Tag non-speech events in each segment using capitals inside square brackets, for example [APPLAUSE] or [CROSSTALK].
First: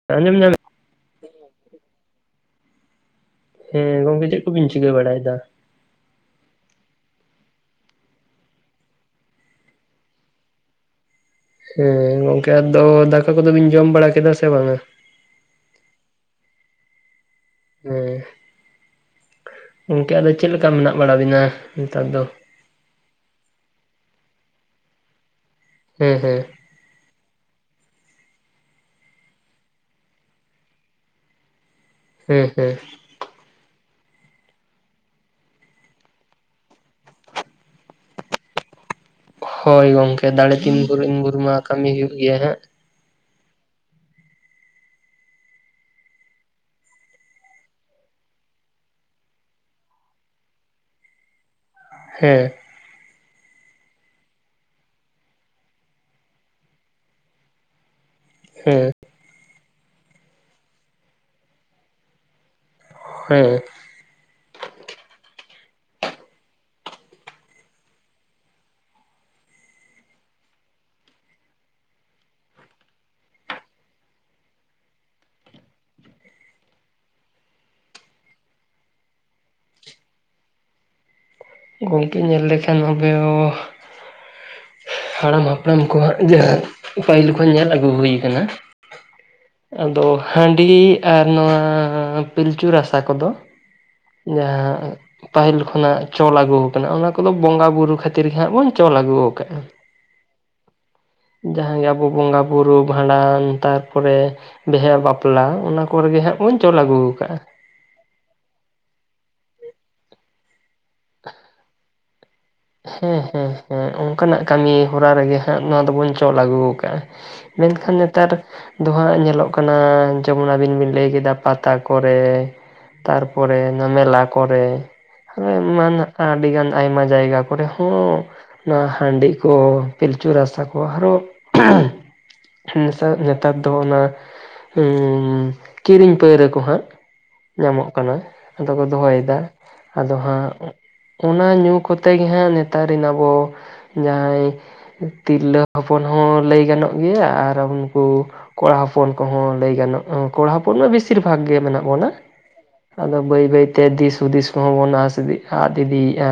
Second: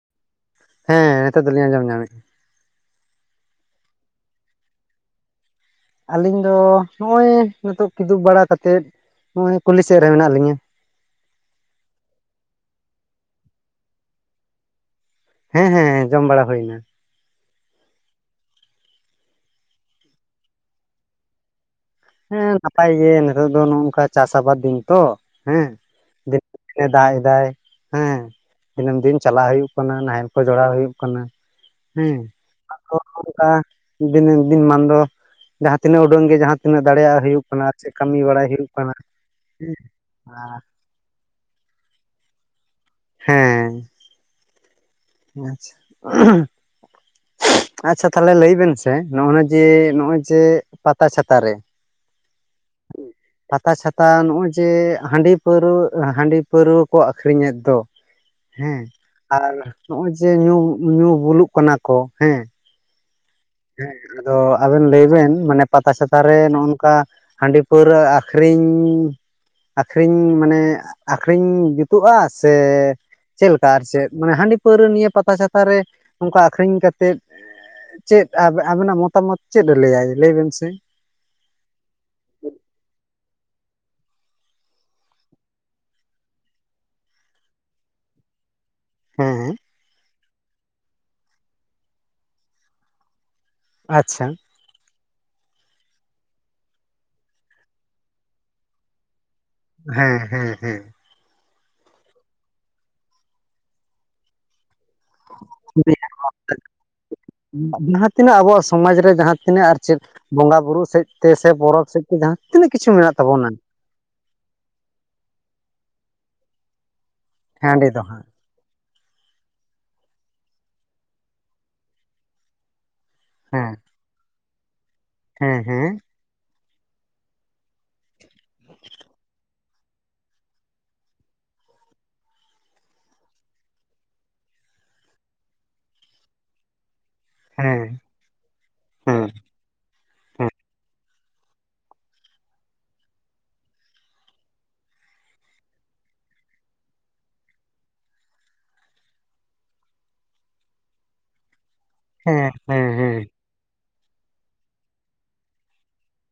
[UNINTELLIGIBLE] ᱦᱮᱸ ᱱᱤᱛᱚᱜ ᱫᱚᱞᱤᱧ ᱟᱸᱡᱚᱢ ᱧᱟᱢᱮᱫᱼᱟ᱾ ᱦᱮᱸ ᱜᱚᱝᱠᱮ ᱪᱮᱫ ᱠᱚᱵᱤᱱ ᱪᱤᱠᱟᱹ ᱵᱟᱲᱟᱭ ᱫᱟ? ᱟᱞᱤᱧ ᱫᱚ ᱱᱚᱜᱼᱚᱭ ᱱᱤᱛᱚᱜ ᱠᱤᱫᱩᱵ ᱵᱟᱲᱟ ᱠᱟᱛᱮᱫ ᱱᱚᱜᱼᱚᱭ ᱠᱩᱞᱤ ᱥᱮᱫ ᱨᱮ ᱢᱮᱱᱟᱜ ᱞᱤᱧᱟᱹ᱾ ᱦᱮᱸ ᱜᱚᱝᱠᱮ ᱟᱫᱚ ᱫᱟᱠᱟ ᱠᱚᱫᱚ ᱵᱤᱱ ᱡᱚᱢ ᱵᱟᱲᱟ ᱠᱮᱫᱟ ᱥᱮ ᱵᱟᱝ-ᱟ? ᱦᱮᱸ ᱦᱮᱸ ᱡᱚᱢ ᱵᱟᱲᱟ ᱦᱩᱭᱱᱟ᱾ ᱦᱮᱸ᱾ ᱜᱚᱝᱠᱮ ᱟᱫᱚ ᱪᱮᱫ ᱞᱮᱠᱟ ᱢᱮᱱᱟᱜ ᱵᱟᱲᱟ ᱵᱤᱱᱟ ᱱᱮᱛᱟᱨ ᱫᱚ? ᱦᱮᱸ ᱱᱟᱯᱟᱭ ᱜᱮ ᱱᱤᱛᱚᱜ ᱫᱚ ᱱᱚᱝᱠᱟ ᱪᱟᱥ ᱟᱵᱟᱫ ᱫᱤᱱ ᱛᱚ ᱦᱮᱸ᱾ ᱦᱮᱸ ᱦᱮᱸ᱾ ᱫᱤᱱᱟᱹᱢ ᱫᱟᱜ ᱮᱫᱟᱭ ᱦᱮᱸ᱾ ᱫᱤᱱᱟᱹᱢ ᱫᱤᱱ ᱪᱟᱞᱟᱜ ᱦᱩᱭᱩᱜ ᱠᱟᱱᱟ ᱱᱟᱦᱮᱞ ᱠᱚ ᱡᱚᱲᱟᱣ ᱦᱩᱭᱩᱜ ᱠᱟᱱᱟ᱾ ᱦᱮᱸ ᱟᱫᱚ ᱚᱝᱠᱟ ᱫᱤᱱᱟᱹᱢ ᱫᱤᱱ ᱢᱟᱱ ᱫᱚ ᱡᱟᱦᱟᱸ ᱛᱤᱱᱟᱹᱜ ᱩᱰᱟᱹᱝ ᱜᱮ ᱡᱟᱦᱟᱸ ᱛᱤᱱᱟᱹᱜ ᱫᱟᱲᱮᱭᱟᱜ ᱦᱩᱭᱩᱜ ᱠᱟᱱᱟ ᱪᱮᱫ ᱠᱟᱹᱢᱤ ᱵᱟᱲᱟᱭ ᱦᱩᱭᱩᱜ ᱠᱟᱱᱟ᱾ ᱦᱳᱭ ᱜᱚᱝᱠᱮ ᱫᱟᱲᱮ ᱛᱤᱱ ᱵᱷᱳᱨ ᱤᱱ ᱵᱷᱳᱨ ᱢᱟ ᱠᱟᱹᱢᱤ ᱦᱩᱭᱩᱜ ᱜᱮᱭᱟ ᱦᱟᱸᱜ ᱾ ᱦᱮᱸ᱾ ᱟᱪᱪᱷᱟ ᱛᱟᱦᱚᱞᱮ ᱞᱟᱹᱭ ᱵᱮᱱ ᱥᱮ ᱱᱚᱜᱼᱚ ᱱᱟ ᱡᱮ ᱱᱚᱜᱼᱚᱭ ᱡᱮ ᱯᱟᱛᱟ ᱪᱷᱟᱛᱟ ᱨᱮ ᱦᱮᱸ ᱾ ᱯᱟᱛᱟ ᱪᱷᱟᱛᱟ ᱱᱚᱜᱼᱚᱭ ᱡᱮ ᱦᱟᱺᱰᱤ ᱯᱟᱹᱨᱣᱟᱹᱜ ᱦᱟᱺᱰᱤ ᱯᱟᱹᱨᱣᱟᱹ ᱠᱚ ᱟᱹᱠᱷᱨᱤᱧᱮᱫ ᱫᱚ, [UNINTELLIGIBLE] ᱦᱮᱸ, ᱟᱨ ᱱᱚᱜᱼᱚᱭ ᱡᱮ ᱧᱩ ᱧᱩ ᱵᱩᱞᱩᱜ ᱠᱟᱱᱟ ᱠᱚ ᱦᱮᱸ᱾ ᱦᱮᱸ ᱾ ᱦᱮᱸ ᱟᱫᱚ ᱟᱵᱮᱱ ᱞᱟᱹᱭ ᱵᱮᱱ ᱢᱟᱱᱮ ᱯᱟᱛᱟ ᱪᱷᱟᱛᱟ ᱨᱮ ᱱᱚᱜᱼᱚᱱᱠᱟ ᱦᱟᱺᱰᱤ ᱯᱟᱹᱣᱨᱟᱹ ᱟᱠᱷᱨᱤᱧᱻ ᱟᱠᱷᱨᱤᱧ ᱢᱟᱱᱮ ᱟᱠᱷᱨᱤᱧ ᱡᱩᱛᱩᱜᱼᱟ ᱥᱮ ᱪᱮᱫ ᱞᱮᱠᱟ ᱟᱨ ᱪᱮᱫ ᱢᱟᱱᱮ ᱦᱟᱺᱰᱤ ᱯᱟᱹᱣᱨᱟᱹ ᱱᱤᱭᱟᱹ ᱯᱟᱛᱟ ᱪᱷᱟᱛᱟ ᱨᱮ ᱚᱱᱠᱟ ᱟᱠᱷᱨᱤᱧ ᱠᱟᱛᱮᱫ ᱪᱮᱫ ᱟᱵᱮ ᱟᱵᱮᱱᱟᱜ ᱢᱚᱛᱟᱢᱚᱛ ᱪᱮᱫ ᱮ ᱞᱟᱹᱭᱟᱭ ᱞᱟᱹᱭᱵᱮᱱ ᱥᱮ? ᱜᱚᱝᱠᱮ ᱧᱮᱞ ᱞᱮᱠᱷᱟᱱ ᱟᱯᱮ ᱦᱚᱸ ᱦᱟᱲᱟᱢ ᱦᱟᱯᱲᱟᱢ ᱠᱚᱣᱟᱜ ᱡᱟᱦᱟᱸ ᱯᱟᱹᱦᱤᱞ ᱠᱷᱚᱱ ᱧᱮᱞ ᱟᱹᱜᱩ ᱦᱩᱭ ᱠᱟᱱᱟ ᱦᱮᱸ ᱾ ᱟᱫᱚ ᱦᱟᱺᱰᱤ ᱟᱨ ᱱᱚᱣᱟ ᱯᱤᱞᱪᱩ ᱨᱟᱥᱟ ᱠᱚ ᱫᱚ ᱟᱪᱪᱷᱟ ᱡᱟᱦᱟᱸ ᱯᱟᱹᱦᱤᱞ ᱠᱷᱚᱱᱟᱜ ᱪᱚᱞ ᱟᱹᱜᱩᱣ ᱠᱟᱱᱟ ᱚᱱᱟ ᱠᱚᱫᱚ ᱵᱚᱸᱜᱟ ᱵᱩᱨᱩ ᱠᱷᱟᱹᱛᱤᱨ ᱜᱮ ᱦᱟᱸᱜ ᱵᱚᱱ ᱪᱚᱞ ᱟᱹᱜᱩᱣ ᱠᱟᱜᱼᱟ᱾ ᱦᱮᱸ ᱦᱮᱸ ᱦᱮᱸ ᱾ ᱡᱟᱦᱟᱸᱜᱮ ᱟᱵᱚ ᱵᱚᱸᱜᱟ ᱵᱩᱨᱩ ᱵᱷᱟᱸᱰᱟᱱ ᱛᱟᱨᱯᱚᱨᱮ ᱵᱤᱦᱟᱹ ᱵᱟᱯ ᱯᱞᱟ ᱚᱱᱟ ᱠᱚᱨᱮ ᱜᱮ ᱦᱟᱸᱜ ᱵᱚᱱ ᱪᱚᱞ ᱟᱹᱜᱩᱣ ᱠᱟᱜᱼᱟ᱾ ᱡᱟᱦᱟᱸ ᱛᱤᱱᱟᱹᱜ ᱟᱵᱚᱣᱟᱜ ᱥᱚᱢᱟᱡᱽ ᱨᱮ ᱡᱟᱦᱟᱸ ᱛᱤᱱᱟᱹᱜ ᱟᱨ ᱪᱮᱫ ᱵᱚᱸᱜᱟ ᱵᱩᱨᱩ ᱥᱮᱫ ᱛᱮ ᱥᱮ ᱯᱚᱨᱚᱵᱽ ᱥᱮᱫ ᱛᱮ ᱡᱟᱦᱟᱸ ᱛᱤᱱᱟᱹᱜ ᱠᱤᱪᱷᱩ ᱢᱮᱱᱟᱜ ᱦᱮᱸ ᱛᱟᱵᱚᱱᱟ, ᱦᱮᱸ ᱦᱮᱸ ᱚᱱᱠᱟᱱᱟᱜ ᱠᱟᱹᱢᱤ ᱦᱚᱨᱟ ᱨᱮᱜᱮ ᱦᱟᱸᱜ ᱱᱚᱣᱟ ᱫᱚᱵᱚᱱ ᱪᱚᱞ ᱟᱹᱜᱩᱣ ᱠᱟᱜᱼᱟ᱾ ᱢᱮᱱ ᱦᱟᱺᱰᱤ ᱠᱷᱟᱱ ᱫᱚ ᱦᱟᱸᱜ ᱱᱮᱛᱟᱨ ᱫᱚ ᱦᱟᱸᱜ ᱧᱮᱞᱚᱜ ᱠᱟᱱᱟ ᱡᱮᱢᱚᱱ ᱟᱹᱵᱤᱱ ᱵᱤᱱ ᱞᱟᱹᱭ ᱠᱮᱫᱟ ᱯᱟᱛᱟ ᱠᱚᱨᱮ ᱛᱟᱨᱯᱚᱨᱮ ᱦᱮᱸ ᱚᱱᱟ ᱢᱮᱞᱟ ᱠᱚᱨᱮ, ᱦᱮᱸ ᱮᱢᱟᱱ ᱟᱹᱰᱤ ᱜᱟᱱ ᱟᱭᱢᱟ ᱡᱟᱭᱜᱟ ᱠᱚᱨᱮ ᱦᱚᱸ ᱱᱚᱣᱟ ᱦᱟᱺᱰᱤ ᱠᱚ ᱯᱤᱞᱪᱩ ᱨᱟᱥᱟ ᱠᱚ ᱟᱨᱚ ᱱᱮᱥᱟ ᱱᱮᱛᱟᱨ ᱫᱚ ᱚᱱᱟ ᱦᱩᱸᱻ ᱠᱤᱨᱤᱧ ᱯᱟᱹᱣᱨᱟᱹ ᱠᱚ ᱦᱟᱸᱜ ᱦᱮᱸ ᱧᱟᱢᱚᱜ ᱠᱟᱱᱟ᱾ ᱟᱫᱚ ᱠᱚ ᱦᱮᱸ ᱦᱮᱸ ᱫᱚᱦᱚᱭᱫᱟ ᱟᱫᱚ ᱦᱟᱸᱜ ᱦᱮᱸ ᱚᱱᱟ ᱧᱩ ᱠᱚᱛᱮ ᱜᱮ ᱦᱟᱸᱜ ᱱᱮᱛᱟᱨ ᱨᱮᱱ ᱟᱵᱚ ᱡᱟᱦᱟᱸᱭ ᱛᱤᱨᱞᱟᱹ ᱦᱚᱯᱚᱱ ᱦᱚᱸ ᱞᱟᱹᱭ ᱜᱟᱱᱚᱜ ᱜᱮᱭᱟ ᱟᱨ ᱩᱝᱠᱩ ᱠᱚᱲᱟ ᱦᱚᱯᱚᱱ ᱠᱚᱦᱚᱸ ᱞᱟᱹᱭ ᱜᱟᱱᱚᱜᱼᱟ, ᱠᱚᱲᱟ ᱦᱚᱯᱚᱱ ᱢᱟ ᱵᱮᱥᱤᱨ ᱵᱷᱟᱜᱽ ᱜᱮ ᱢᱮᱱᱟᱜ ᱵᱚᱱᱟ ᱾ ᱦᱮᱸ ᱦᱮᱸ ᱦᱮᱸ ᱾ ᱟᱫᱚ ᱵᱟᱹᱭ ᱵᱟᱹᱭᱛᱮ ᱫᱤᱥ ᱦᱩᱫᱤᱥ ᱠᱚᱦᱚᱸ ᱵᱚᱱ ᱟᱥ ᱤᱫᱤ ᱟᱫᱷ ᱤᱫᱤᱭᱼᱟ᱾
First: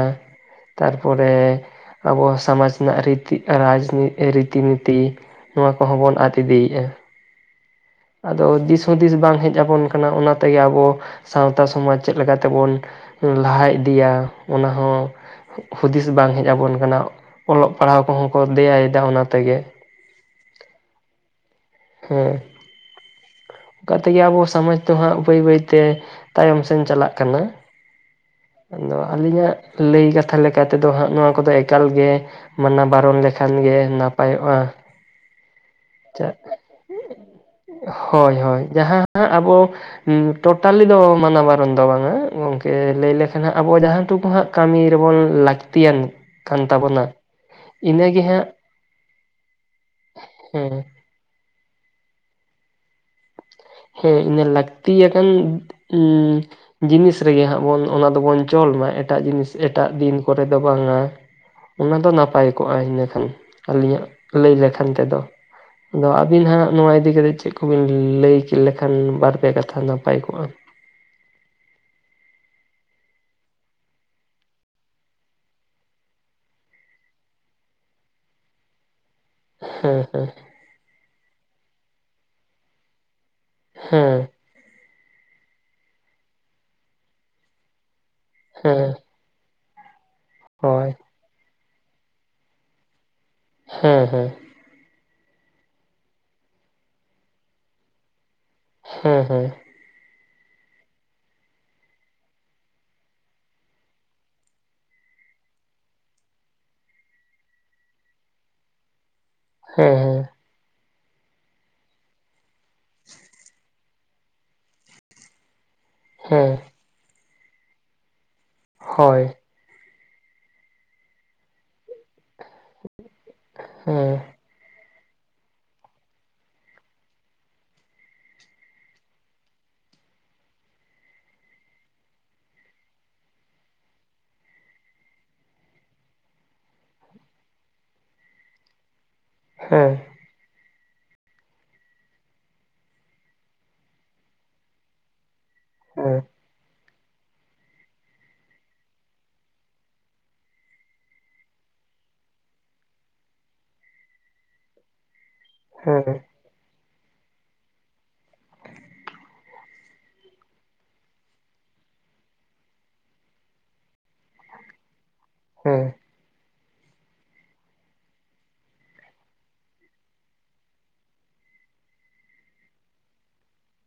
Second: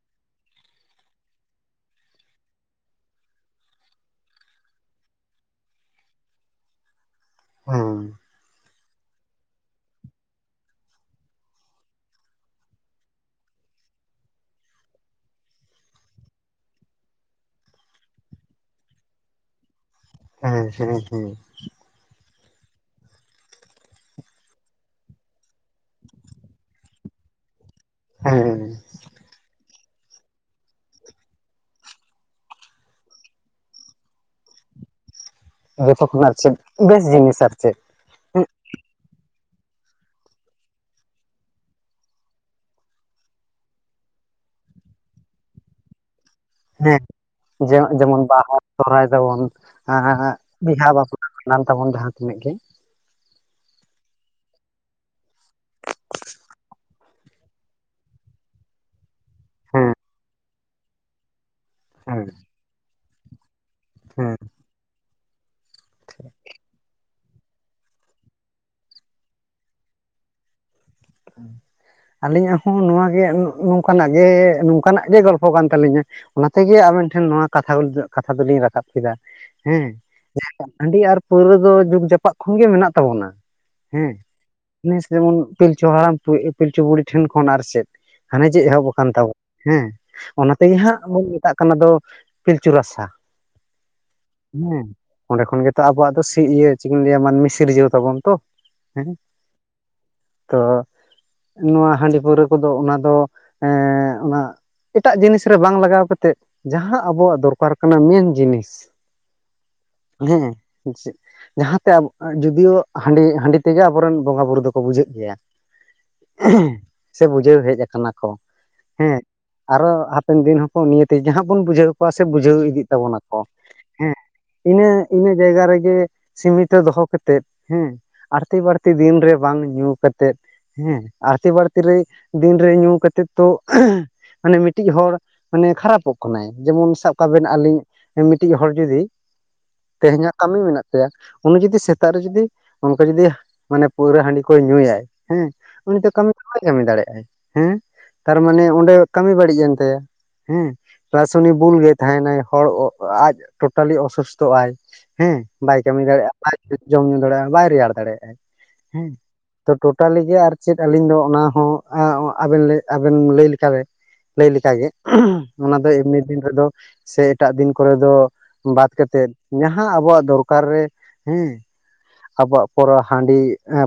ᱛᱟᱨ ᱯᱚᱨᱮ ᱟᱵᱚ ᱥᱚᱢᱟᱡᱽ ᱨᱮᱱᱟᱜ ᱨᱤᱛᱤ ᱨᱟᱡᱽ ᱨᱤᱛᱤ ᱱᱤᱛᱤ ᱱᱚᱣᱟ ᱠᱚᱦᱚᱸ ᱵᱚᱱ ᱟᱫᱷ ᱤᱫᱤᱭᱼᱟ᱾ ᱦᱩᱸ ᱾ ᱟᱫᱚ ᱫᱤᱥᱦᱩᱫᱤᱥ ᱵᱟᱝ ᱦᱮᱡ ᱟᱵᱚᱱ ᱠᱟᱱᱟ ᱚᱱᱟ ᱛᱮᱜᱮ ᱟᱵᱚ ᱥᱟᱶᱛᱟ ᱥᱚᱢᱟᱡᱽ ᱪᱮᱫ ᱞᱮᱠᱟ ᱛᱮᱵᱚᱱ ᱞᱟᱦᱟ ᱤᱫᱤᱭᱟ ᱚᱱᱟ ᱦᱚᱸ ᱦᱩᱫᱤᱥ ᱵᱟᱝ ᱦᱮᱡ ᱟᱵᱚᱱ ᱠᱟᱱᱟ, ᱚᱞᱚᱜ ᱯᱟᱲᱦᱟᱣ ᱠᱚᱦᱚᱸ ᱠᱚ ᱫᱮᱭᱟᱭᱮᱫᱟ ᱚᱱᱟ ᱛᱮᱜᱮ ᱾ ᱦᱮᱸ [INAUDIBLE] ᱦᱮᱸ ᱾ ᱚᱱᱠᱟ ᱛᱮᱜᱮ ᱟᱵᱚ ᱥᱚᱢᱟᱡᱽ ᱫᱚ ᱦᱟᱸᱜ ᱵᱟᱹᱭ ᱵᱟᱹᱭᱛᱮ ᱛᱟᱭᱚᱢ ᱥᱮᱱ ᱪᱟᱞᱟᱜ ᱠᱟᱱᱟ ᱾ ᱦᱮᱸ ᱟᱫᱚ ᱟᱹᱞᱤᱧᱟᱜ ᱞᱟᱹᱭ ᱠᱟᱛᱷᱟ ᱞᱮᱠᱟ ᱛᱮᱫᱚ ᱦᱟᱸᱜ ᱱᱚᱣᱟ ᱠᱚᱫᱚ ᱮᱠᱟᱞᱜᱮ ᱢᱟᱱᱟ ᱵᱟᱨᱚᱱ ᱞᱮᱠᱷᱟᱱ ᱜᱮ ᱱᱟᱯᱟᱭᱚᱜᱼᱟ ᱾ ᱡᱚᱛᱚ ᱠᱷᱚᱱᱟᱜ ᱪᱮᱫ ᱵᱮᱥ ᱡᱤᱱᱤᱥ ᱟᱨ ᱪᱮᱫ᱾ ᱦᱳᱭ, ᱦᱳᱭ ᱡᱟᱦᱟ ᱟᱵᱚ ᱴᱳᱴᱟᱞᱤ ᱫᱚ ᱢᱟᱱᱟ ᱵᱟᱨᱚᱱ ᱫᱚ ᱵᱟᱝ-ᱟ ᱜᱚᱢᱠᱮ ᱞᱟᱹᱭ ᱞᱮᱠᱷᱟᱱ ᱦᱟᱸᱜ ᱟᱵᱚ ᱡᱟᱦᱟ ᱴᱩᱠᱩ ᱦᱟᱸᱜ ᱠᱟᱹᱢᱤ ᱨᱮᱵᱚᱱ ᱞᱟᱹᱠᱛᱤ ᱟᱱᱤᱡ᱾ ᱦᱮᱸ ᱡᱮ ᱡᱮᱢᱚᱱ ᱵᱟᱦᱟ ᱥᱚᱦᱚᱨᱟᱭ ᱛᱟᱵᱚᱱ ᱦᱮᱸ ᱵᱤᱦᱟᱹ ᱵᱟᱯᱞᱟ᱾ ᱠᱟᱱ ᱛᱟᱵᱚᱱᱟ ᱡᱟᱦᱟ ᱛᱤᱱᱟᱹᱜ ᱜᱮ᱾ ᱦᱮᱸ ᱤᱱᱟᱹ ᱞᱟᱹᱠᱛᱤ ᱟᱠᱟᱱ ᱡᱤᱱᱤᱥ ᱨᱮᱜᱮ ᱦᱟᱸᱜ ᱵᱚᱱ ᱚᱱᱟ ᱫᱚ ᱵᱚᱱ ᱪᱚᱞ ᱢᱟ ᱮᱴᱟᱜ ᱡᱤᱱᱤᱥ ᱦᱮᱸ ᱮᱴᱟᱜ ᱫᱤᱱ ᱠᱚᱨᱮ ᱫᱚ ᱵᱟᱝ-ᱟ᱾ ᱚᱱᱟ ᱫᱚ ᱦᱮᱸ ᱱᱟᱯᱟᱭ ᱠᱚᱜ-ᱟ ᱤᱱᱟᱹᱠᱷᱟᱱ ᱟᱹᱞᱤᱧᱟᱜ ᱦᱮᱸ ᱞᱟᱹᱭ ᱞᱮᱠᱷᱟᱱ ᱛᱮᱫᱚ᱾ ᱟᱫᱚ ᱟᱹᱵᱤᱱ ᱦᱟᱸᱜ ᱱᱚᱣᱟ ᱤᱫᱤᱠᱟ ᱠᱟᱛᱮᱜ ᱪᱮᱫ ᱠᱚ ᱵᱤᱱ ᱞᱟᱹᱭ᱾ ᱞᱮᱠᱷᱟᱱ ᱵᱟᱨᱯᱮ ᱠᱟᱛᱷᱟ ᱱᱟᱯᱟᱭ ᱠᱚᱜ-ᱟ᱾ ᱟᱹᱞᱤᱧᱟᱜ ᱦᱚᱸ ᱱᱚᱣᱟᱜ ᱜᱮ ᱱᱚᱝᱠᱟᱱᱟᱜ ᱜᱮ ᱱᱚᱝᱠᱟᱱᱟᱜ ᱜᱮ ᱜᱚᱞᱯᱷᱚ ᱠᱟᱱ ᱛᱟᱹᱞᱤᱧᱟ᱾ ᱚᱱᱟᱛᱮᱜᱮ ᱟᱵᱮᱱ ᱴᱷᱮᱱ ᱱᱚᱣᱟ ᱠᱟᱛᱷᱟ ᱠᱟᱛᱷᱟ ᱫᱚᱞᱤᱧ ᱨᱟᱠᱟᱵ ᱠᱮᱫᱟ᱾ ᱦᱮᱸ ᱦᱟᱸᱰᱤ ᱟᱨ ᱯᱟᱹᱣᱨᱟᱹ ᱫᱚ ᱡᱩᱜᱽ ᱡᱟᱯᱟᱜ ᱠᱷᱚᱱ ᱜᱮ ᱢᱮᱱᱟᱜ ᱛᱟᱵᱚᱱᱟ᱾ ᱦᱮᱸ ᱱᱮᱥ ᱡᱮᱢᱚᱱ ᱯᱤᱞᱪᱩ ᱦᱟᱲᱟᱢ ᱯᱤᱞᱪᱩ ᱵᱩᱲᱦᱤ ᱴᱷᱮᱱ ᱠᱷᱚᱱ ᱟᱨ ᱪᱮᱫ᱾ ᱦᱟᱱᱮ ᱡᱮ ᱮᱦᱚᱵ ᱦᱮᱸ ᱟᱠᱟᱱ ᱛᱟᱵᱚᱱᱟ ᱦᱮᱸ ᱚᱱᱟ ᱛᱮᱜᱮ ᱦᱳᱭ ᱦᱟᱸᱜ ᱵᱚᱱ ᱢᱮᱛᱟᱜ ᱠᱟᱱᱟ ᱫᱚ ᱯᱤᱞᱪᱩ ᱨᱟᱥᱟ᱾ ᱦᱮᱸ, ᱦᱮᱸ᱾ ᱦᱮᱸ ᱚᱸᱰᱮ ᱠᱷᱚᱱ ᱜᱮᱛᱚ ᱟᱵᱚᱣᱟᱜ ᱫᱚ ᱥᱤ ᱤᱭᱟᱹ ᱪᱮᱫ ᱤᱧ ᱞᱟᱹᱭ-ᱟ ᱢᱟᱹᱱᱢᱤ ᱥᱤᱨᱡᱟᱹᱣ ᱛᱟᱵᱚᱱ ᱛᱚ᱾ ᱦᱮᱸ ᱛᱚ᱾ ᱱᱚᱣᱟ ᱦᱟᱸᱰᱤ ᱯᱟᱹᱣᱨᱟᱹ ᱠᱚᱫᱚ ᱚᱱᱟ ᱫᱚ ᱮᱸᱻᱚᱱᱟ ᱮᱴᱟᱜ ᱡᱤᱱᱤᱥ ᱨᱮ ᱵᱟᱝ ᱞᱟᱜᱟᱣ ᱠᱟᱛᱮᱫ ᱡᱟᱦᱟ ᱟᱵᱚᱣᱟᱜ ᱫᱚᱨᱠᱟᱨ ᱠᱟᱱᱟ ᱢᱮᱱ ᱡᱤᱱᱤᱥ᱾ ᱦᱮᱸ, ᱦᱮᱸ᱾ ᱦᱮᱸ ᱥᱮ ᱪᱮᱫ᱾ ᱡᱟᱦᱟ ᱛᱮ ᱟᱵᱚ ᱡᱚᱫᱤᱭᱳ ᱦᱟᱸᱰᱤ, ᱦᱟᱸᱰᱤ ᱛᱮᱜᱮ ᱟᱵᱚᱨᱮᱱ ᱵᱚᱸᱜᱟ ᱵᱩᱨᱩ ᱫᱚᱠᱚ ᱵᱩᱡᱷᱟᱹᱜ ᱜᱮᱭᱟ᱾ ᱦᱮᱸ ᱥᱮ ᱵᱩᱡᱷᱟᱹᱣ ᱦᱮᱡ ᱠᱟᱱᱟ ᱠᱚ ᱦᱮᱸ᱾ ᱦᱳᱭ ᱟᱨᱚ ᱦᱟᱯᱮᱱ ᱫᱤᱱ ᱦᱚᱸᱠᱚ ᱱᱤᱭᱟᱹ ᱛᱮ ᱡᱟᱦᱟ ᱵᱚᱱ ᱵᱩᱡᱷᱟᱹᱣ ᱠᱚᱣᱟ ᱥᱮ ᱵᱩᱡᱷᱟᱹᱣ ᱤᱫᱤᱜ ᱛᱟᱵᱚᱱ ᱟᱠᱚ ᱦᱮᱸ᱾ ᱤᱱᱟᱹ ᱤᱱᱟᱹ ᱡᱟᱭᱜᱟ ᱨᱮᱜᱮ ᱥᱤᱢᱤᱛᱚ ᱫᱚᱦᱚ ᱠᱟᱛᱮᱫ ᱦᱮᱸ᱾ ᱟᱹᱲᱛᱤ ᱵᱟᱹᱲᱛᱤ ᱫᱤᱱ ᱨᱮ ᱵᱟᱝ ᱧᱩ ᱠᱟᱛᱮᱜ ᱦᱮᱸ᱾ ᱟᱹᱲᱛᱤ ᱵᱟᱹᱲᱛᱤ ᱨᱮ ᱫᱤᱱ ᱨᱮ ᱧᱩ ᱠᱟᱛᱮᱫ ᱛᱚ ᱢᱟᱱᱮ ᱢᱤᱫᱴᱤᱡ ᱦᱚᱲ ᱢᱟᱱᱮ ᱠᱷᱟᱨᱟᱯ ᱚᱜ ᱠᱟᱱᱟᱭ ᱡᱮᱢᱚᱱ ᱥᱟᱵ ᱠᱟᱜ ᱵᱤᱱ ᱟᱹᱞᱤᱧ᱾ ᱢᱤᱫᱴᱤᱡ ᱦᱚᱲ ᱡᱩᱫᱤ ᱦᱮᱸ᱾ ᱛᱮᱦᱮᱧ ᱦᱟᱸᱜ ᱠᱟᱹᱢᱤ ᱢᱮᱱᱟᱜ ᱛᱟᱭᱟ ᱩᱱᱤ ᱡᱩᱫᱤ ᱥᱮᱛᱟᱜ ᱨᱮ ᱡᱩᱫᱤ ᱚᱱᱠᱟ ᱡᱩᱫᱤ ᱢᱟᱱᱮ ᱯᱟᱹᱣᱨᱟᱹ ᱦᱟᱸᱰᱤ ᱠᱚᱭ ᱧᱩᱭᱟᱭ ᱦᱮᱸ ᱦᱮᱸ ᱩᱱᱤ ᱫᱚ ᱦᱮᱸ ᱠᱟᱹᱢᱤ ᱵᱟᱭ ᱠᱟᱹᱢᱤ ᱫᱟᱲᱮᱜ-ᱟᱭ ᱦᱮᱸ ᱛᱟᱨᱢᱟᱱᱮ ᱚᱸᱰᱮ ᱠᱟᱹᱢᱤ ᱵᱟᱹᱲᱤᱡ ᱮᱱ ᱛᱟᱭᱟ ᱦᱮᱸ᱾ ᱪᱮᱫᱟᱜ ᱥᱮ ᱩᱱᱤ ᱵᱩᱞ ᱜᱮ ᱛᱟᱦᱮᱱᱟᱭ ᱦᱚᱲ ᱟᱡ ᱴᱳᱴᱟᱞᱤ ᱚᱥᱩᱥᱛᱚᱜ-ᱟᱭ ᱦᱮᱸ᱾ ᱵᱟᱭ ᱠᱟᱹᱢᱤ ᱦᱮᱸ ᱫᱟᱲᱮᱜ-ᱟ ᱵᱟᱭ ᱡᱚᱢ ᱧᱩ ᱫᱟᱲᱮᱜ-ᱟ ᱵᱟᱭ ᱨᱮᱭᱟᱲ ᱫᱟᱲᱮᱜ-ᱟᱭ ᱦᱮᱸ ᱛᱚ ᱴᱳᱴᱟᱞᱤ ᱜᱮ ᱟᱨ ᱪᱮᱫ ᱟᱹᱞᱤᱧ ᱫᱚ ᱚᱱᱟ ᱦᱚᱸ ᱟᱵᱮᱱ, ᱟᱵᱮᱱ ᱞᱟᱹᱭ ᱞᱮᱠᱟ ᱛᱮ᱾ ᱞᱟᱹᱭ ᱞᱮᱠᱟ ᱜᱮ ᱚᱱᱟ ᱫᱚ ᱮᱢᱱᱤ ᱫᱤᱱ ᱨᱮᱫᱚ ᱥᱮ ᱮᱴᱟᱜ ᱫᱤᱱ ᱠᱚᱨᱮ ᱫᱚ ᱵᱟᱫ ᱠᱟᱛᱮᱫ ᱡᱟᱦᱟ ᱟᱵᱚᱣᱟᱜ ᱫᱚᱨᱠᱟᱨ ᱨᱮ ᱦᱮᱸ ᱟᱵᱚᱣᱟᱜ ᱯᱚᱨᱟ ᱦᱟᱸᱰᱤ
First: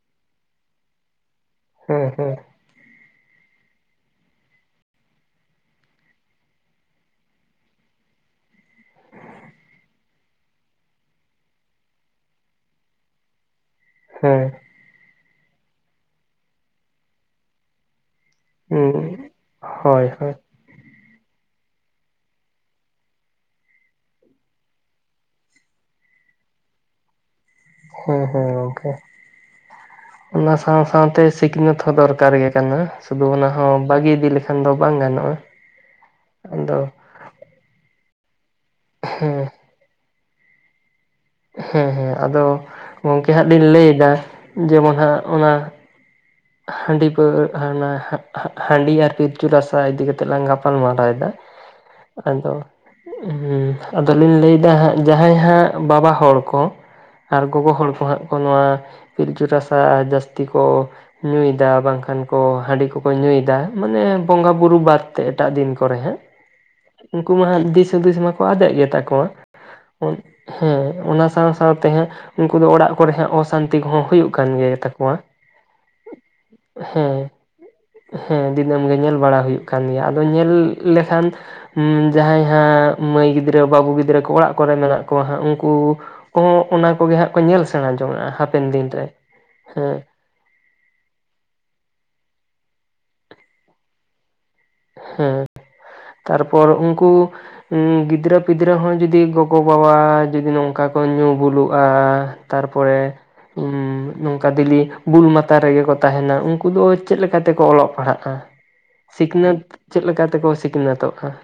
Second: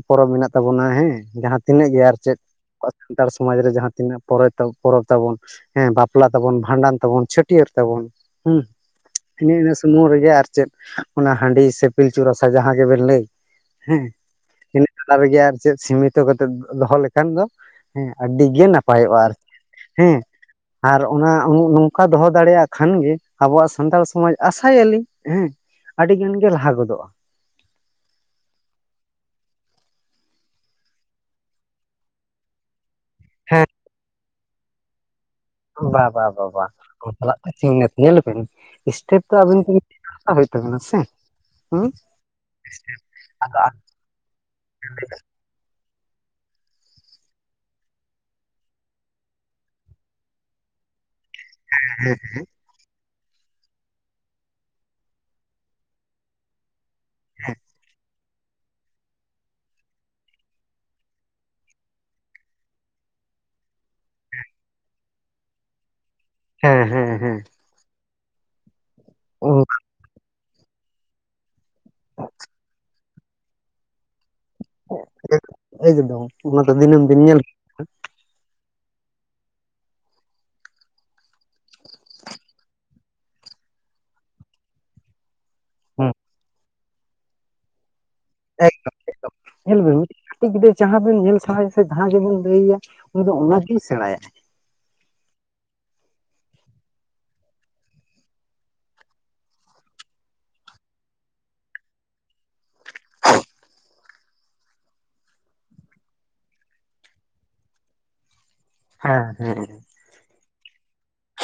ᱯᱚᱨᱚᱵᱽ ᱢᱮᱱᱟᱜ ᱛᱟᱵᱚᱱᱟ ᱦᱮᱸ ᱡᱟᱦᱟ ᱛᱤᱱᱟᱹᱜ ᱜᱮ ᱦᱮᱸ ᱟᱨ ᱦᱮᱸ ᱪᱮᱫ ᱟᱵᱚᱣᱟᱜ ᱥᱟᱱᱛᱟᱲ ᱥᱚᱢᱟᱡᱽ ᱨᱮ ᱡᱟᱦᱟ ᱛᱤᱱᱟᱹᱜ ᱯᱚᱨ ᱯᱚᱨᱚᱵᱽ ᱛᱟᱵᱚᱱ᱾ ᱦᱮᱸ ᱵᱟᱯᱞᱟ ᱛᱟᱵᱚᱱ, ᱵᱷᱟᱸᱰᱟᱱ ᱛᱟᱵᱚᱱ, ᱪᱷᱟᱹᱴᱭᱟᱹᱨ ᱛᱟᱵᱚᱱ ᱦᱩᱸ᱾ ᱦᱤᱱᱟᱹ ᱤᱱᱟᱹ ᱥᱩᱢᱩᱝ ᱨᱮᱜᱮ ᱟᱨ ᱪᱮᱫ᱾ ᱚᱱᱟ ᱦᱟᱸᱰᱤ ᱥᱮ ᱯᱤᱞᱪᱩ ᱨᱟᱥᱟ ᱡᱟᱦᱟ ᱜᱮᱵᱮᱱ ᱞᱟᱹᱭ ᱦᱮᱸ᱾ ᱦᱮᱸ ᱾ ᱤᱱᱟᱹ ᱛᱟᱞᱟ ᱨᱮᱜᱮ ᱟᱨ ᱪᱮᱫ ᱥᱤᱢᱤᱛᱚ ᱠᱟᱛᱮ ᱫᱚᱦᱚ ᱞᱮᱠᱷᱟᱱ ᱫᱚ ᱦᱮᱸ ᱟᱹᱰᱤ ᱜᱮ ᱱᱟᱯᱟᱭᱚᱜᱼᱟ ᱦᱩᱸ ᱟᱨᱠᱤ, ᱦᱳᱭ ᱦᱮᱸ ᱾ ᱦᱳᱭ ᱟᱨ ᱚᱱᱟ ᱱᱚᱝᱠᱟ ᱫᱚᱦᱚ ᱫᱟᱲᱮᱭᱟᱜ ᱠᱷᱟᱱ ᱜᱮ ᱟᱵᱚᱣᱟᱜ ᱥᱟᱱᱛᱟᱲ ᱥᱚᱢᱟᱡᱽ ᱟᱥᱟᱭᱟᱞᱤᱧ ᱦᱮᱸ, ᱟᱹᱰᱤ ᱜᱟᱱ ᱜᱮ ᱞᱟᱦᱟ ᱜᱚᱫᱚᱜᱼᱟ᱾ ᱦᱮᱸ ᱦᱮᱸ ᱜᱚᱝᱠᱮ ᱾ ᱚᱱᱟ ᱥᱟᱶ ᱥᱟᱶᱛᱮ ᱥᱤᱠᱷᱱᱟᱹᱛ ᱦᱚᱸ ᱫᱚᱨᱠᱟᱨ ᱜᱮ ᱠᱟᱱᱟ᱾ ᱥᱩᱫᱩ ᱚᱱᱟ ᱦᱮᱸ ᱦᱚᱸ ᱵᱟᱜᱤ ᱤᱫᱤ ᱞᱤᱠᱷᱟᱱ ᱫᱚ ᱵᱟᱝ ᱜᱟᱱᱚᱜᱼᱟ᱾ ᱵᱟ ᱵᱟ ᱵᱟᱵᱟ ᱟᱫᱚ ᱵᱟᱯᱞᱟᱜ ᱥᱤᱠᱷᱱᱟᱹᱛ ᱧᱮᱞᱵᱤᱱ ᱥᱴᱮᱯ ᱛᱚ ᱦᱮᱸ ᱟᱵᱤᱱ ᱛᱚᱵᱤᱱ [INAUDIBLE] ᱦᱟᱛᱟᱣ ᱦᱳᱭᱳᱜ ᱛᱟᱵᱤᱱᱟ ᱥᱮ ᱾ ᱦᱮᱸ ᱦᱮᱸ ᱟᱫᱚ ᱜᱚᱝᱠᱮ ᱦᱟᱸᱜ ᱞᱤᱧ ᱞᱟᱹᱭᱫᱟ ᱡᱮᱢᱚᱱ ᱦᱟᱸᱜ ᱚᱱᱟ ᱦᱟᱺᱰᱤ ᱯᱟᱹᱣ ᱦᱟᱱᱟ ᱦᱟ-ᱦᱟ-ᱦᱟᱺᱰᱤ ᱟᱨ ᱯᱤᱞᱪᱩ ᱨᱟᱥᱟ ᱤᱫᱤ ᱠᱟᱛᱮᱜ ᱞᱟᱝ ᱜᱟᱯᱟᱞ ᱢᱟᱨᱟᱣᱮᱫᱟ ᱾ ᱟᱫᱚ ᱦᱩᱸ, ᱟᱫᱚᱞᱤᱧ ᱞᱟᱹᱭᱫᱟ ᱦᱟᱸᱜ ᱡᱟᱦᱟᱸᱭ ᱦᱟᱸᱜ ᱵᱟᱵᱟ ᱦᱚᱲ ᱠᱚ, ᱟᱨ ᱜᱚᱜᱚ ᱦᱚᱲ ᱠᱚ ᱦᱟᱸᱜ ᱠᱚ ᱱᱚᱣᱟ ᱯᱤᱞᱪᱩ ᱨᱟᱥᱟ ᱡᱟᱹᱥᱛᱤ ᱠᱚ ᱧᱩᱭᱫᱟ ᱵᱟᱝᱠᱷᱟᱱ ᱠᱚ ᱦᱟᱺᱰᱤ ᱠᱚᱠᱚ ᱧᱩᱭᱫᱟ ᱢᱟᱱᱮ ᱵᱚᱸᱜᱟ ᱵᱩᱨᱩ ᱵᱟᱫ ᱛᱮ ᱮᱴᱟᱜ ᱫᱤᱱ ᱠᱚᱨᱮ ᱦᱟᱸᱜ ᱾ ᱦᱮᱸ ᱦᱮᱸ ᱩᱝᱠᱩ ᱦᱮᱸ ᱢᱟ ᱦᱟᱸᱜ ᱫᱤᱥ ᱦᱩᱫᱤᱥ ᱢᱟᱠᱚ ᱟᱫᱮᱜ ᱜᱮᱛᱟ ᱠᱚᱣᱟ ᱾ ᱚ ᱾ ᱚᱱ ᱦᱮᱸ, ᱚᱱᱟ ᱥᱟᱸᱶ ᱥᱟᱶᱛᱮ ᱦᱟᱜ ᱩᱝᱠᱩ ᱫᱚ ᱚᱲᱟᱜ ᱠᱚᱨᱮ ᱦᱟᱸᱜ ᱚᱥᱟᱱᱛᱤ ᱠᱚᱦᱚᱸ ᱦᱩᱭᱩᱜ ᱠᱟᱱ ᱜᱮᱛᱟ ᱠᱚᱣᱟ᱾ ᱜᱮ ᱮᱠᱫᱚᱢ ᱚᱱᱟ ᱫᱚ ᱫᱤᱱᱟᱹᱢ ᱫᱤᱱ ᱧᱮᱞ ᱦᱮᱸ ᱫᱤᱱᱟᱹᱢ ᱜᱮ ᱧᱮᱞ ᱵᱟᱲᱟ ᱦᱩᱭᱩᱜ ᱠᱟᱱ ᱜᱮᱭᱟ, ᱟᱫᱚ ᱧᱮᱞ ᱞᱮᱠᱷᱟᱱ ᱦᱩᱸ ᱡᱟᱦᱟᱸᱭ ᱦᱟᱸᱜ ᱢᱟᱹᱭ ᱜᱤᱫᱽᱨᱟᱹ ᱵᱟᱹᱵᱩ ᱜᱤᱫᱽᱨᱟᱹ ᱠᱚ ᱚᱲᱟᱜ ᱠᱚᱨᱮ ᱢᱮᱱᱟᱜ ᱠᱚᱣᱟ ᱦᱟᱸᱜ ᱩᱝ ᱠᱩ ᱠᱚᱦᱚᱸ ᱚᱱᱟ ᱠᱚᱜᱮ ᱦᱟᱸᱜ ᱠᱚ ᱧᱮᱞ ᱥᱮᱬᱟ ᱡᱚᱝᱟᱜᱼᱟ᱾ ᱦᱟᱯᱮᱱ ᱫᱤᱱ ᱮᱠᱫᱚᱢ ᱨᱮ ᱮᱠᱫᱚᱢ ᱧᱮᱞᱵᱤᱱ ᱦᱮᱸ ᱢᱤᱫ ᱴᱤᱡ ᱜᱤᱫᱽᱨᱟᱹ ᱡᱟᱦᱟᱸ ᱵᱤᱱ ᱧᱮᱞ ᱥᱮᱸᱬᱟᱭᱟ ᱥᱮ ᱡᱟᱦᱟᱸᱭ ᱜᱮᱵᱮᱱ ᱞᱟᱹᱭ ᱟᱭᱟ ᱩᱱᱤ ᱫᱚ ᱚᱱᱟᱜᱮᱭ ᱥᱮᱸᱬᱟᱭᱟ᱾ ᱦᱮᱸ, ᱛᱟᱨᱯᱚᱨ ᱩᱝᱠᱩ ᱩᱸᱻ ᱜᱤᱫᱽᱨᱟᱹ ᱯᱤᱫᱽᱨᱟᱹ ᱦᱚᱸ ᱡᱩᱫᱤ ᱜᱚᱜᱚᱵᱟᱵᱟ ᱡᱩᱫᱤ ᱱᱚᱝᱠᱟ ᱠᱚ ᱧᱩ ᱵᱩᱞᱩᱜᱼᱟ, ᱛᱟᱨᱯᱚᱨᱮ ᱦᱩᱸ ᱱᱚᱝᱠᱟ ᱫᱤᱞᱤ ᱵᱩᱞ ᱢᱟᱛᱟ ᱨᱮᱜᱮ ᱠᱚ ᱛᱟᱦᱮᱱᱟ ᱩᱝᱠᱩ ᱫᱚ ᱪᱮᱜ ᱞᱮᱠᱟ ᱛᱮᱠᱚ ᱚᱞᱚᱜ ᱯᱟᱲᱦᱟᱜᱼᱟ? ᱦᱮᱸ ᱥᱤᱠᱷᱱᱟᱹᱛ ᱦᱮᱸ ᱪᱮᱜ ᱞᱮᱠᱟ ᱛᱮᱠᱚ ᱥᱤᱠᱷᱱᱟᱹᱛᱚᱜᱼᱟ?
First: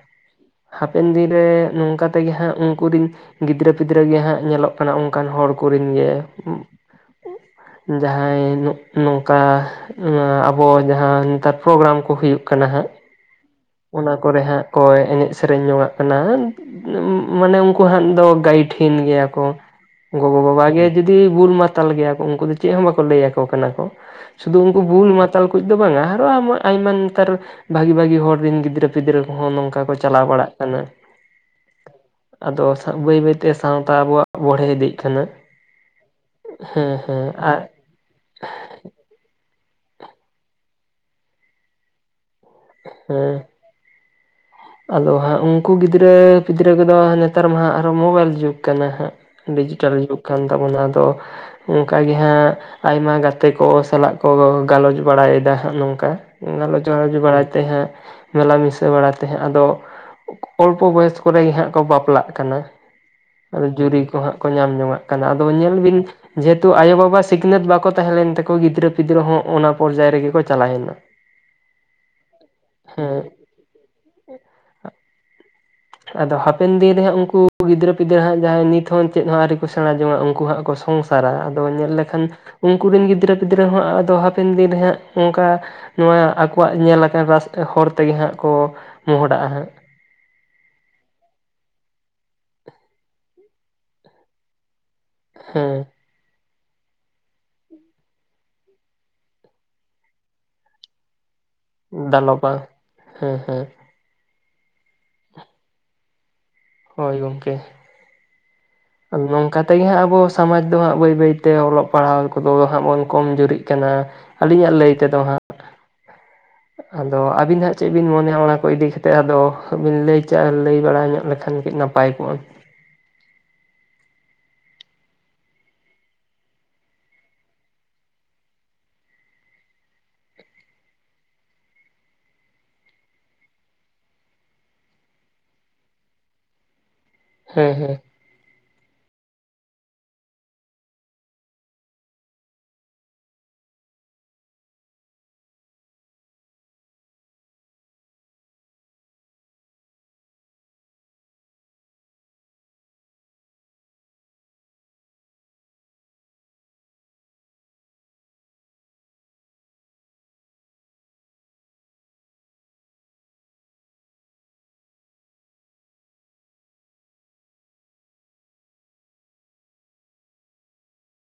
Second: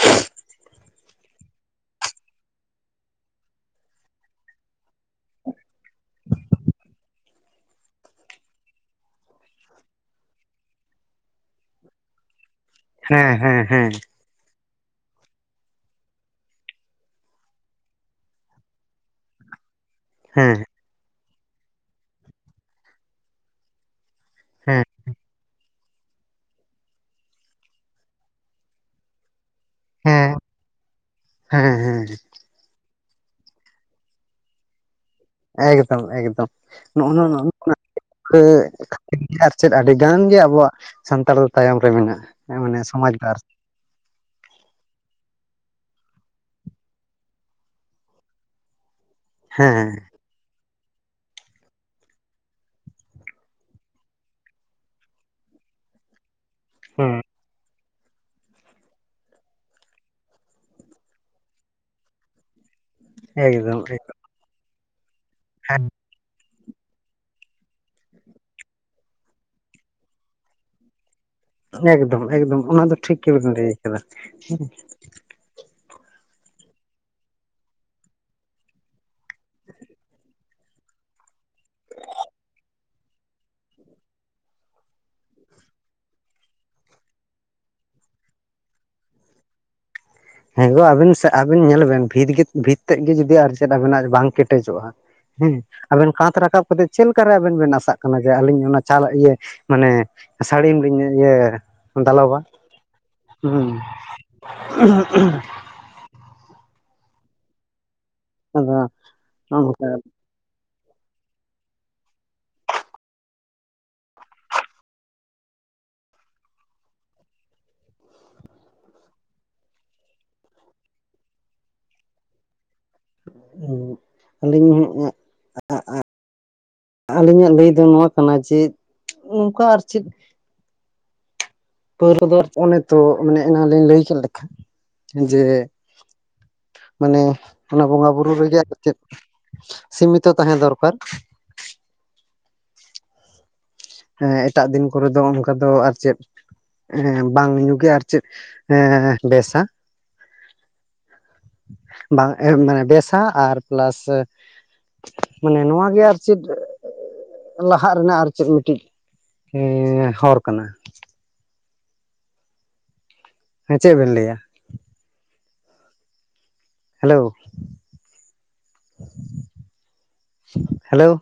ᱦᱟᱯᱮᱱ ᱫᱤᱱ ᱨᱮ ᱱᱚᱝᱠᱟ ᱛᱮᱜᱮ ᱦᱟᱸᱜ ᱩᱝᱠᱩ ᱨᱤᱱ ᱜᱤᱫᱽᱨᱟᱹ ᱯᱤᱫᱽᱨᱟᱹ ᱜᱮ ᱦᱟᱸᱜ ᱧᱮᱞᱚᱜ ᱠᱟᱱᱟ ᱚᱝᱠᱟᱱ ᱦᱚᱲ ᱠᱚᱨᱮᱱ ᱜᱮ ᱡᱟᱦᱟᱸᱭ ᱱᱚᱜᱼᱚᱚᱝᱠᱟ ᱱᱚᱣᱟ ᱟᱵᱚ ᱡᱟᱦᱟᱸ ᱱᱮᱛᱟᱨ ᱯᱨᱳᱜᱨᱟᱢ ᱠᱚ ᱦᱩᱭᱩᱜ ᱠᱟᱱᱟ ᱦᱟᱸᱜ ᱾ ᱦᱮᱸ ᱦᱮᱸ ᱦᱮᱸ ᱾ ᱚᱱᱟ ᱠᱚᱨᱮ ᱦᱟᱸᱜ ᱠᱚ ᱮᱱᱮᱡ ᱥᱮᱨᱮᱧ ᱧᱚᱜᱟᱜ ᱠᱟᱱᱟ᱾ ᱢᱟ ᱢᱟᱱᱮ ᱩᱝᱠᱳ ᱦᱟᱸᱜ ᱫᱚ ᱜᱟᱹᱭᱤᱴᱷᱦᱤᱱ ᱜᱮᱭᱟ ᱠᱚ ᱾ ᱜᱚᱜᱚ ᱦᱮᱸ ᱦᱮᱸ ᱵᱟᱵᱟ ᱜᱮ ᱡᱩᱫᱤ ᱵᱩᱞ ᱢᱟᱛᱟᱞ ᱜᱮᱭᱟ ᱠᱚ ᱩᱝᱠᱩ ᱫᱚ ᱪᱮᱜ ᱦᱚᱸ ᱵᱟᱠᱚ ᱞᱟᱹᱭᱟ ᱠᱚ ᱠᱟᱱᱟ ᱠᱚ ᱾ ᱥᱩᱫᱷᱩ ᱩᱝᱠᱩ ᱦᱮᱸ ᱵᱩᱞ ᱢᱟᱛᱟᱞ ᱠᱩᱡ ᱫᱚ ᱵᱟᱝᱟ ᱟᱨᱚ ᱟᱢᱟ ᱟᱭᱢᱟ ᱱᱮᱛᱟᱨ ᱵᱷᱟᱹᱜᱤ ᱵᱷᱟᱹᱜᱤ ᱦᱚᱲ ᱨᱤᱱ ᱜᱤᱫᱽᱨᱟᱹ ᱯᱤᱫᱽᱨᱟᱹ ᱠᱚᱦᱚᱸ ᱱᱚᱝᱠᱟ ᱠᱚ ᱪᱟᱞᱟᱣ ᱦᱮᱸ ᱵᱟᱲᱟᱜ ᱠᱟᱱᱟ᱾ ᱦᱮᱸ ᱦᱮᱸ ᱟᱫᱚ ᱥᱟ ᱵᱟᱹᱭ ᱵᱟᱹᱭᱛᱮ ᱥᱟᱶᱛᱟ ᱟᱵᱚᱣᱟᱜ ᱵᱚᱲᱦᱮ ᱤᱫᱤᱜ ᱠᱟᱱᱟ᱾ ᱮᱠᱫᱚᱢ ᱮᱠᱫᱚᱢ, ᱦᱮᱸ ᱱᱚᱜᱼᱚ ᱦᱮᱸ ᱱᱟ ᱟᱨ ᱱᱚᱜᱼᱚ ᱱᱟ [INAUDIBLE] ᱠᱷᱟᱹᱛᱤᱨ ᱜᱮ ᱟᱨ ᱪᱮᱫ ᱟᱹᱰᱤ ᱜᱟᱱ ᱜᱮ ᱟᱵᱚᱣᱟᱜ ᱥᱟᱱᱛᱟᱲ ᱫᱚ ᱛᱟᱭᱚᱢ ᱨᱮ ᱢᱮᱱᱟᱜᱼᱟ᱾ ᱦᱮᱸ ᱢᱟᱱᱮ ᱥᱚᱢᱟᱡᱽ ᱵᱟᱨ ᱦᱮᱸ ᱾ ᱟᱫᱚ ᱦᱟᱸᱜ ᱩᱝᱠᱩ ᱜᱤᱫᱽᱨᱟᱹ ᱯᱤᱫᱽᱨᱟᱹ ᱠᱚᱫᱚ ᱱᱮᱛᱟᱨ ᱢᱟ ᱦᱟᱸᱜ ᱟᱨᱚ ᱢᱳᱵᱟᱭᱤᱞ ᱡᱩᱜᱽ ᱠᱟᱱᱟ ᱦᱟᱸᱜ, ᱦᱮᱸ ᱰᱤᱡᱤᱴᱟᱞ ᱡᱩᱜᱽ ᱠᱟᱱ ᱛᱟᱵᱚᱱᱟ ᱟᱫᱚ ᱚᱝᱠᱟ ᱜᱤ ᱦᱟᱸᱜ ᱟᱭᱢᱟ ᱜᱟᱛᱮ ᱠᱚ ᱥᱟᱞᱟᱜ ᱠᱚ ᱜᱟᱞᱚᱪ ᱵᱟᱲᱟᱭ ᱮᱫᱟ ᱱᱚᱝᱠᱟ ᱜᱟᱞᱚᱪ ᱜᱟᱞᱚᱪ ᱦᱮᱸ ᱵᱟᱲᱟᱭ ᱛᱮ ᱦᱟᱸᱜ ᱢᱮᱞᱟᱢᱤᱥᱟ ᱵᱟᱲᱟ ᱛᱮ ᱦᱚᱸ ᱟᱫᱚ ᱚᱞᱯᱚ ᱵᱚᱭᱚᱥ ᱠᱚ ᱨᱮ ᱜᱮ ᱦᱟᱸᱜ ᱠᱚ ᱵᱟᱯᱞᱟᱜ ᱠᱟᱱᱟ᱾ ᱟᱫᱚ ᱮᱠᱫᱚᱢ ᱡᱩᱨᱤ ᱮᱠᱫᱚᱢ ᱠᱚ ᱦᱟᱸᱜ ᱠᱚ ᱧᱟᱢ ᱡᱚᱝᱟᱜ ᱠᱟᱱᱟ ᱟᱫᱚ ᱧᱮᱞ ᱦᱮᱸ ᱵᱤᱱ ᱡᱮᱦᱮᱛᱩ ᱟᱭᱳ ᱵᱟᱵᱟ ᱥᱤᱠᱷᱱᱟᱹᱛ ᱵᱟᱠᱚ ᱛᱟᱦᱮᱸ ᱞᱮᱱ ᱛᱟᱠᱚ ᱜᱤᱫᱽᱨᱟᱹ ᱯᱤᱫᱽᱨᱟᱹ ᱦᱚᱸ ᱚᱱᱟ ᱯᱚᱨᱡᱟᱭ ᱨᱮᱜᱮ ᱠᱚ ᱪᱟᱞᱟᱣ ᱮᱱᱟ᱾ ᱦ [INAUDIBLE] ᱮᱠᱫᱚᱢ ᱮᱠᱫᱚᱢ ᱚᱱᱟ ᱫᱚ ᱴᱷᱤᱠ ᱜᱮ ᱵᱮᱱ ᱞᱟᱹᱭ ᱠᱟᱫᱟ᱾ ᱟᱫᱚ ᱦᱟᱯᱮᱱ ᱫᱤᱱ ᱨᱮ ᱦᱟᱸᱜ ᱩᱱᱠᱩ ᱜᱤᱫᱽᱨᱟᱹ ᱯᱤᱫᱽᱨᱟᱹ ᱦᱟᱸᱜ ᱡᱟᱦᱟᱸᱭ ᱱᱤᱛ ᱦᱚᱸ ᱪᱮᱫ ᱦᱚᱸ ᱟᱹᱣᱨᱤ ᱠᱚ ᱥᱮᱸᱬᱟ ᱡᱚᱝᱟ, ᱩᱱᱠᱩ ᱦᱟᱸᱜ ᱠᱚ ᱥᱚᱝᱥᱟᱨᱟ, ᱟᱫᱚ ᱧᱮᱞ ᱞᱮᱠᱷᱟᱱ ᱩᱱᱠᱩ ᱨᱮᱱ ᱜᱤᱫᱽᱨᱟᱹ ᱯᱤᱫᱽᱨᱟᱹ ᱦᱚᱸ ᱟᱫᱚ ᱦᱟᱯᱮᱱ ᱫᱤᱱ ᱨᱮ ᱦᱟᱸᱜ ᱚᱱᱠᱟ ᱱᱚᱣᱟ ᱟᱠᱚᱣᱟᱜ ᱧᱮᱞ ᱟᱠᱟᱱ ᱨᱟᱥ ᱦᱚᱨ ᱛᱮ ᱜᱮ ᱦᱟᱸᱜ ᱠᱚ ᱢᱚᱸᱦᱰᱟᱜᱼᱟ ᱦᱟᱸᱜ᱾ ᱦᱮᱸ ᱜᱳ ᱟᱵᱤᱱ ᱥᱮ ᱟᱵᱤᱱ ᱧᱮᱞ ᱵᱮᱱ ᱵᱷᱤᱛ ᱜᱮ ᱵᱷᱤᱛ ᱛᱮᱫ ᱜᱮ ᱡᱩᱫᱤ ᱟᱨ ᱪᱮᱫ ᱟᱵᱤᱱᱟᱜ ᱵᱟᱝ ᱠᱮᱴᱮᱡᱚᱜᱼᱟ, ᱦᱮᱸ, ᱟᱵᱮᱱ ᱠᱟᱛ ᱨᱟᱠᱟᱵ ᱪᱮᱫ ᱞᱮᱠᱟ ᱨᱮ ᱟᱵᱮᱱ ᱵᱮᱱ ᱟᱥᱟᱜ ᱠᱟᱱᱟ ᱡᱮ, ᱟᱹᱞᱤᱧ ᱚᱱᱟ ᱪᱟᱞ ᱤᱭᱟᱹ ᱢᱟᱱᱮ ᱥᱟᱹᱲᱤᱢ ᱞᱤᱧ ᱤᱭᱟᱹ ᱫᱟᱞᱚᱵ-ᱟ, ᱦᱮᱸ ᱦᱮᱸ ᱦᱩᱸ᱾ [INAUDIBLE] ᱦᱳᱭ, ᱜᱚᱝᱠᱮ ᱟᱫᱚ ᱟᱫᱚ ᱱᱚᱝᱠᱟ ᱛᱮ ᱜᱮ ᱦᱟᱸᱜ ᱟᱵᱚ ᱥᱚᱢᱟᱡᱽ ᱫᱚ ᱦᱟᱸᱜ ᱵᱟᱹᱭ ᱵᱟᱹᱭ ᱛᱮ ᱚᱞᱚᱜ ᱯᱟᱲᱦᱟᱣ ᱠᱚ ᱫᱚ ᱦᱟᱸᱜ ᱵᱚᱱ ᱠᱚᱢ ᱡᱩᱨᱤᱜ ᱠᱟᱱᱟ᱾ ᱟᱹᱞᱤᱧᱟᱜ ᱞᱟᱹᱭ ᱛᱮ ᱫᱚ ᱦᱟᱸᱜ᱾ ᱟᱫᱚ ᱟᱹᱵᱤᱱ ᱦᱟᱸᱜ ᱪᱮᱫ ᱵᱤᱱ ᱢᱚᱱᱮᱭᱟ ᱚᱱᱟ ᱠᱚ ᱤᱫᱤ ᱠᱟᱛᱮᱫ ᱟᱫᱚ ᱵᱤᱱ ᱞᱟᱹᱭ ᱪᱟ ᱞᱟᱹᱭ ᱵᱟᱲᱟ ᱧᱚᱜ ᱞᱮᱠᱷᱟᱱ ᱠᱟᱹᱡ ᱱᱟᱯ ᱯᱟᱭ ᱠᱚᱜ-ᱟ᱾ ᱟᱹᱞᱤᱧ [UNINTELLIGIBLE] ᱟᱹᱞᱤᱧᱟᱜ ᱞᱟᱹᱭ ᱫᱚ ᱱᱚᱣᱟ ᱠᱟᱱᱟ ᱡᱮ, ᱱᱚᱝᱠᱟ ᱟᱨ ᱪᱮᱫ [UNINTELLIGIBLE] ᱚᱱᱮ ᱛᱚ ᱢᱟᱱᱮ ᱮᱱᱟᱱ ᱞᱤᱧ ᱞᱟᱹᱭ ᱠᱮᱫ ᱞᱮᱠᱟ ᱡᱮ, ᱢᱟᱱᱮ ᱦᱮᱸ ᱚᱱᱟ ᱦᱮᱸ ᱵᱚᱸᱜᱟ ᱵᱩᱨᱩ ᱨᱮ ᱜᱮ ᱟᱨ ᱪᱮᱫ ᱥᱤᱢᱤᱛᱚ ᱛᱟᱦᱮᱸ ᱫᱚᱨᱠᱟᱨ᱾ ᱦᱮᱸ, ᱮᱴᱟᱜ ᱫᱤᱱ ᱠᱚᱨᱮ ᱫᱚ ᱚᱱᱠᱟ ᱫᱚ ᱟᱨ ᱪᱮᱫ ᱵᱟᱝ ᱧᱩᱸ ᱜᱮ ᱟᱨ ᱪᱮᱫ ᱮᱸ ᱵᱮᱥ-ᱟ᱾ ᱵᱟᱝ ᱮᱢ ᱢᱟᱱᱮ ᱵᱮᱥ-ᱟ ᱟᱨ ᱯᱞᱟᱥ ᱢᱟᱱᱮ ᱱᱚᱣᱟ ᱜᱮ ᱟᱨ ᱪᱮᱫ ᱞᱟᱦᱟᱜ ᱨᱮᱱᱟᱜ ᱟᱨ ᱪᱮᱫ ᱢᱤᱫᱴᱤᱡ ᱮᱸ ᱦᱚᱨ ᱠᱟᱱᱟ᱾ ᱦᱮᱸ ᱪᱮᱫ ᱵᱮᱱ ᱞᱟᱹᱭᱟ? Hello, hello.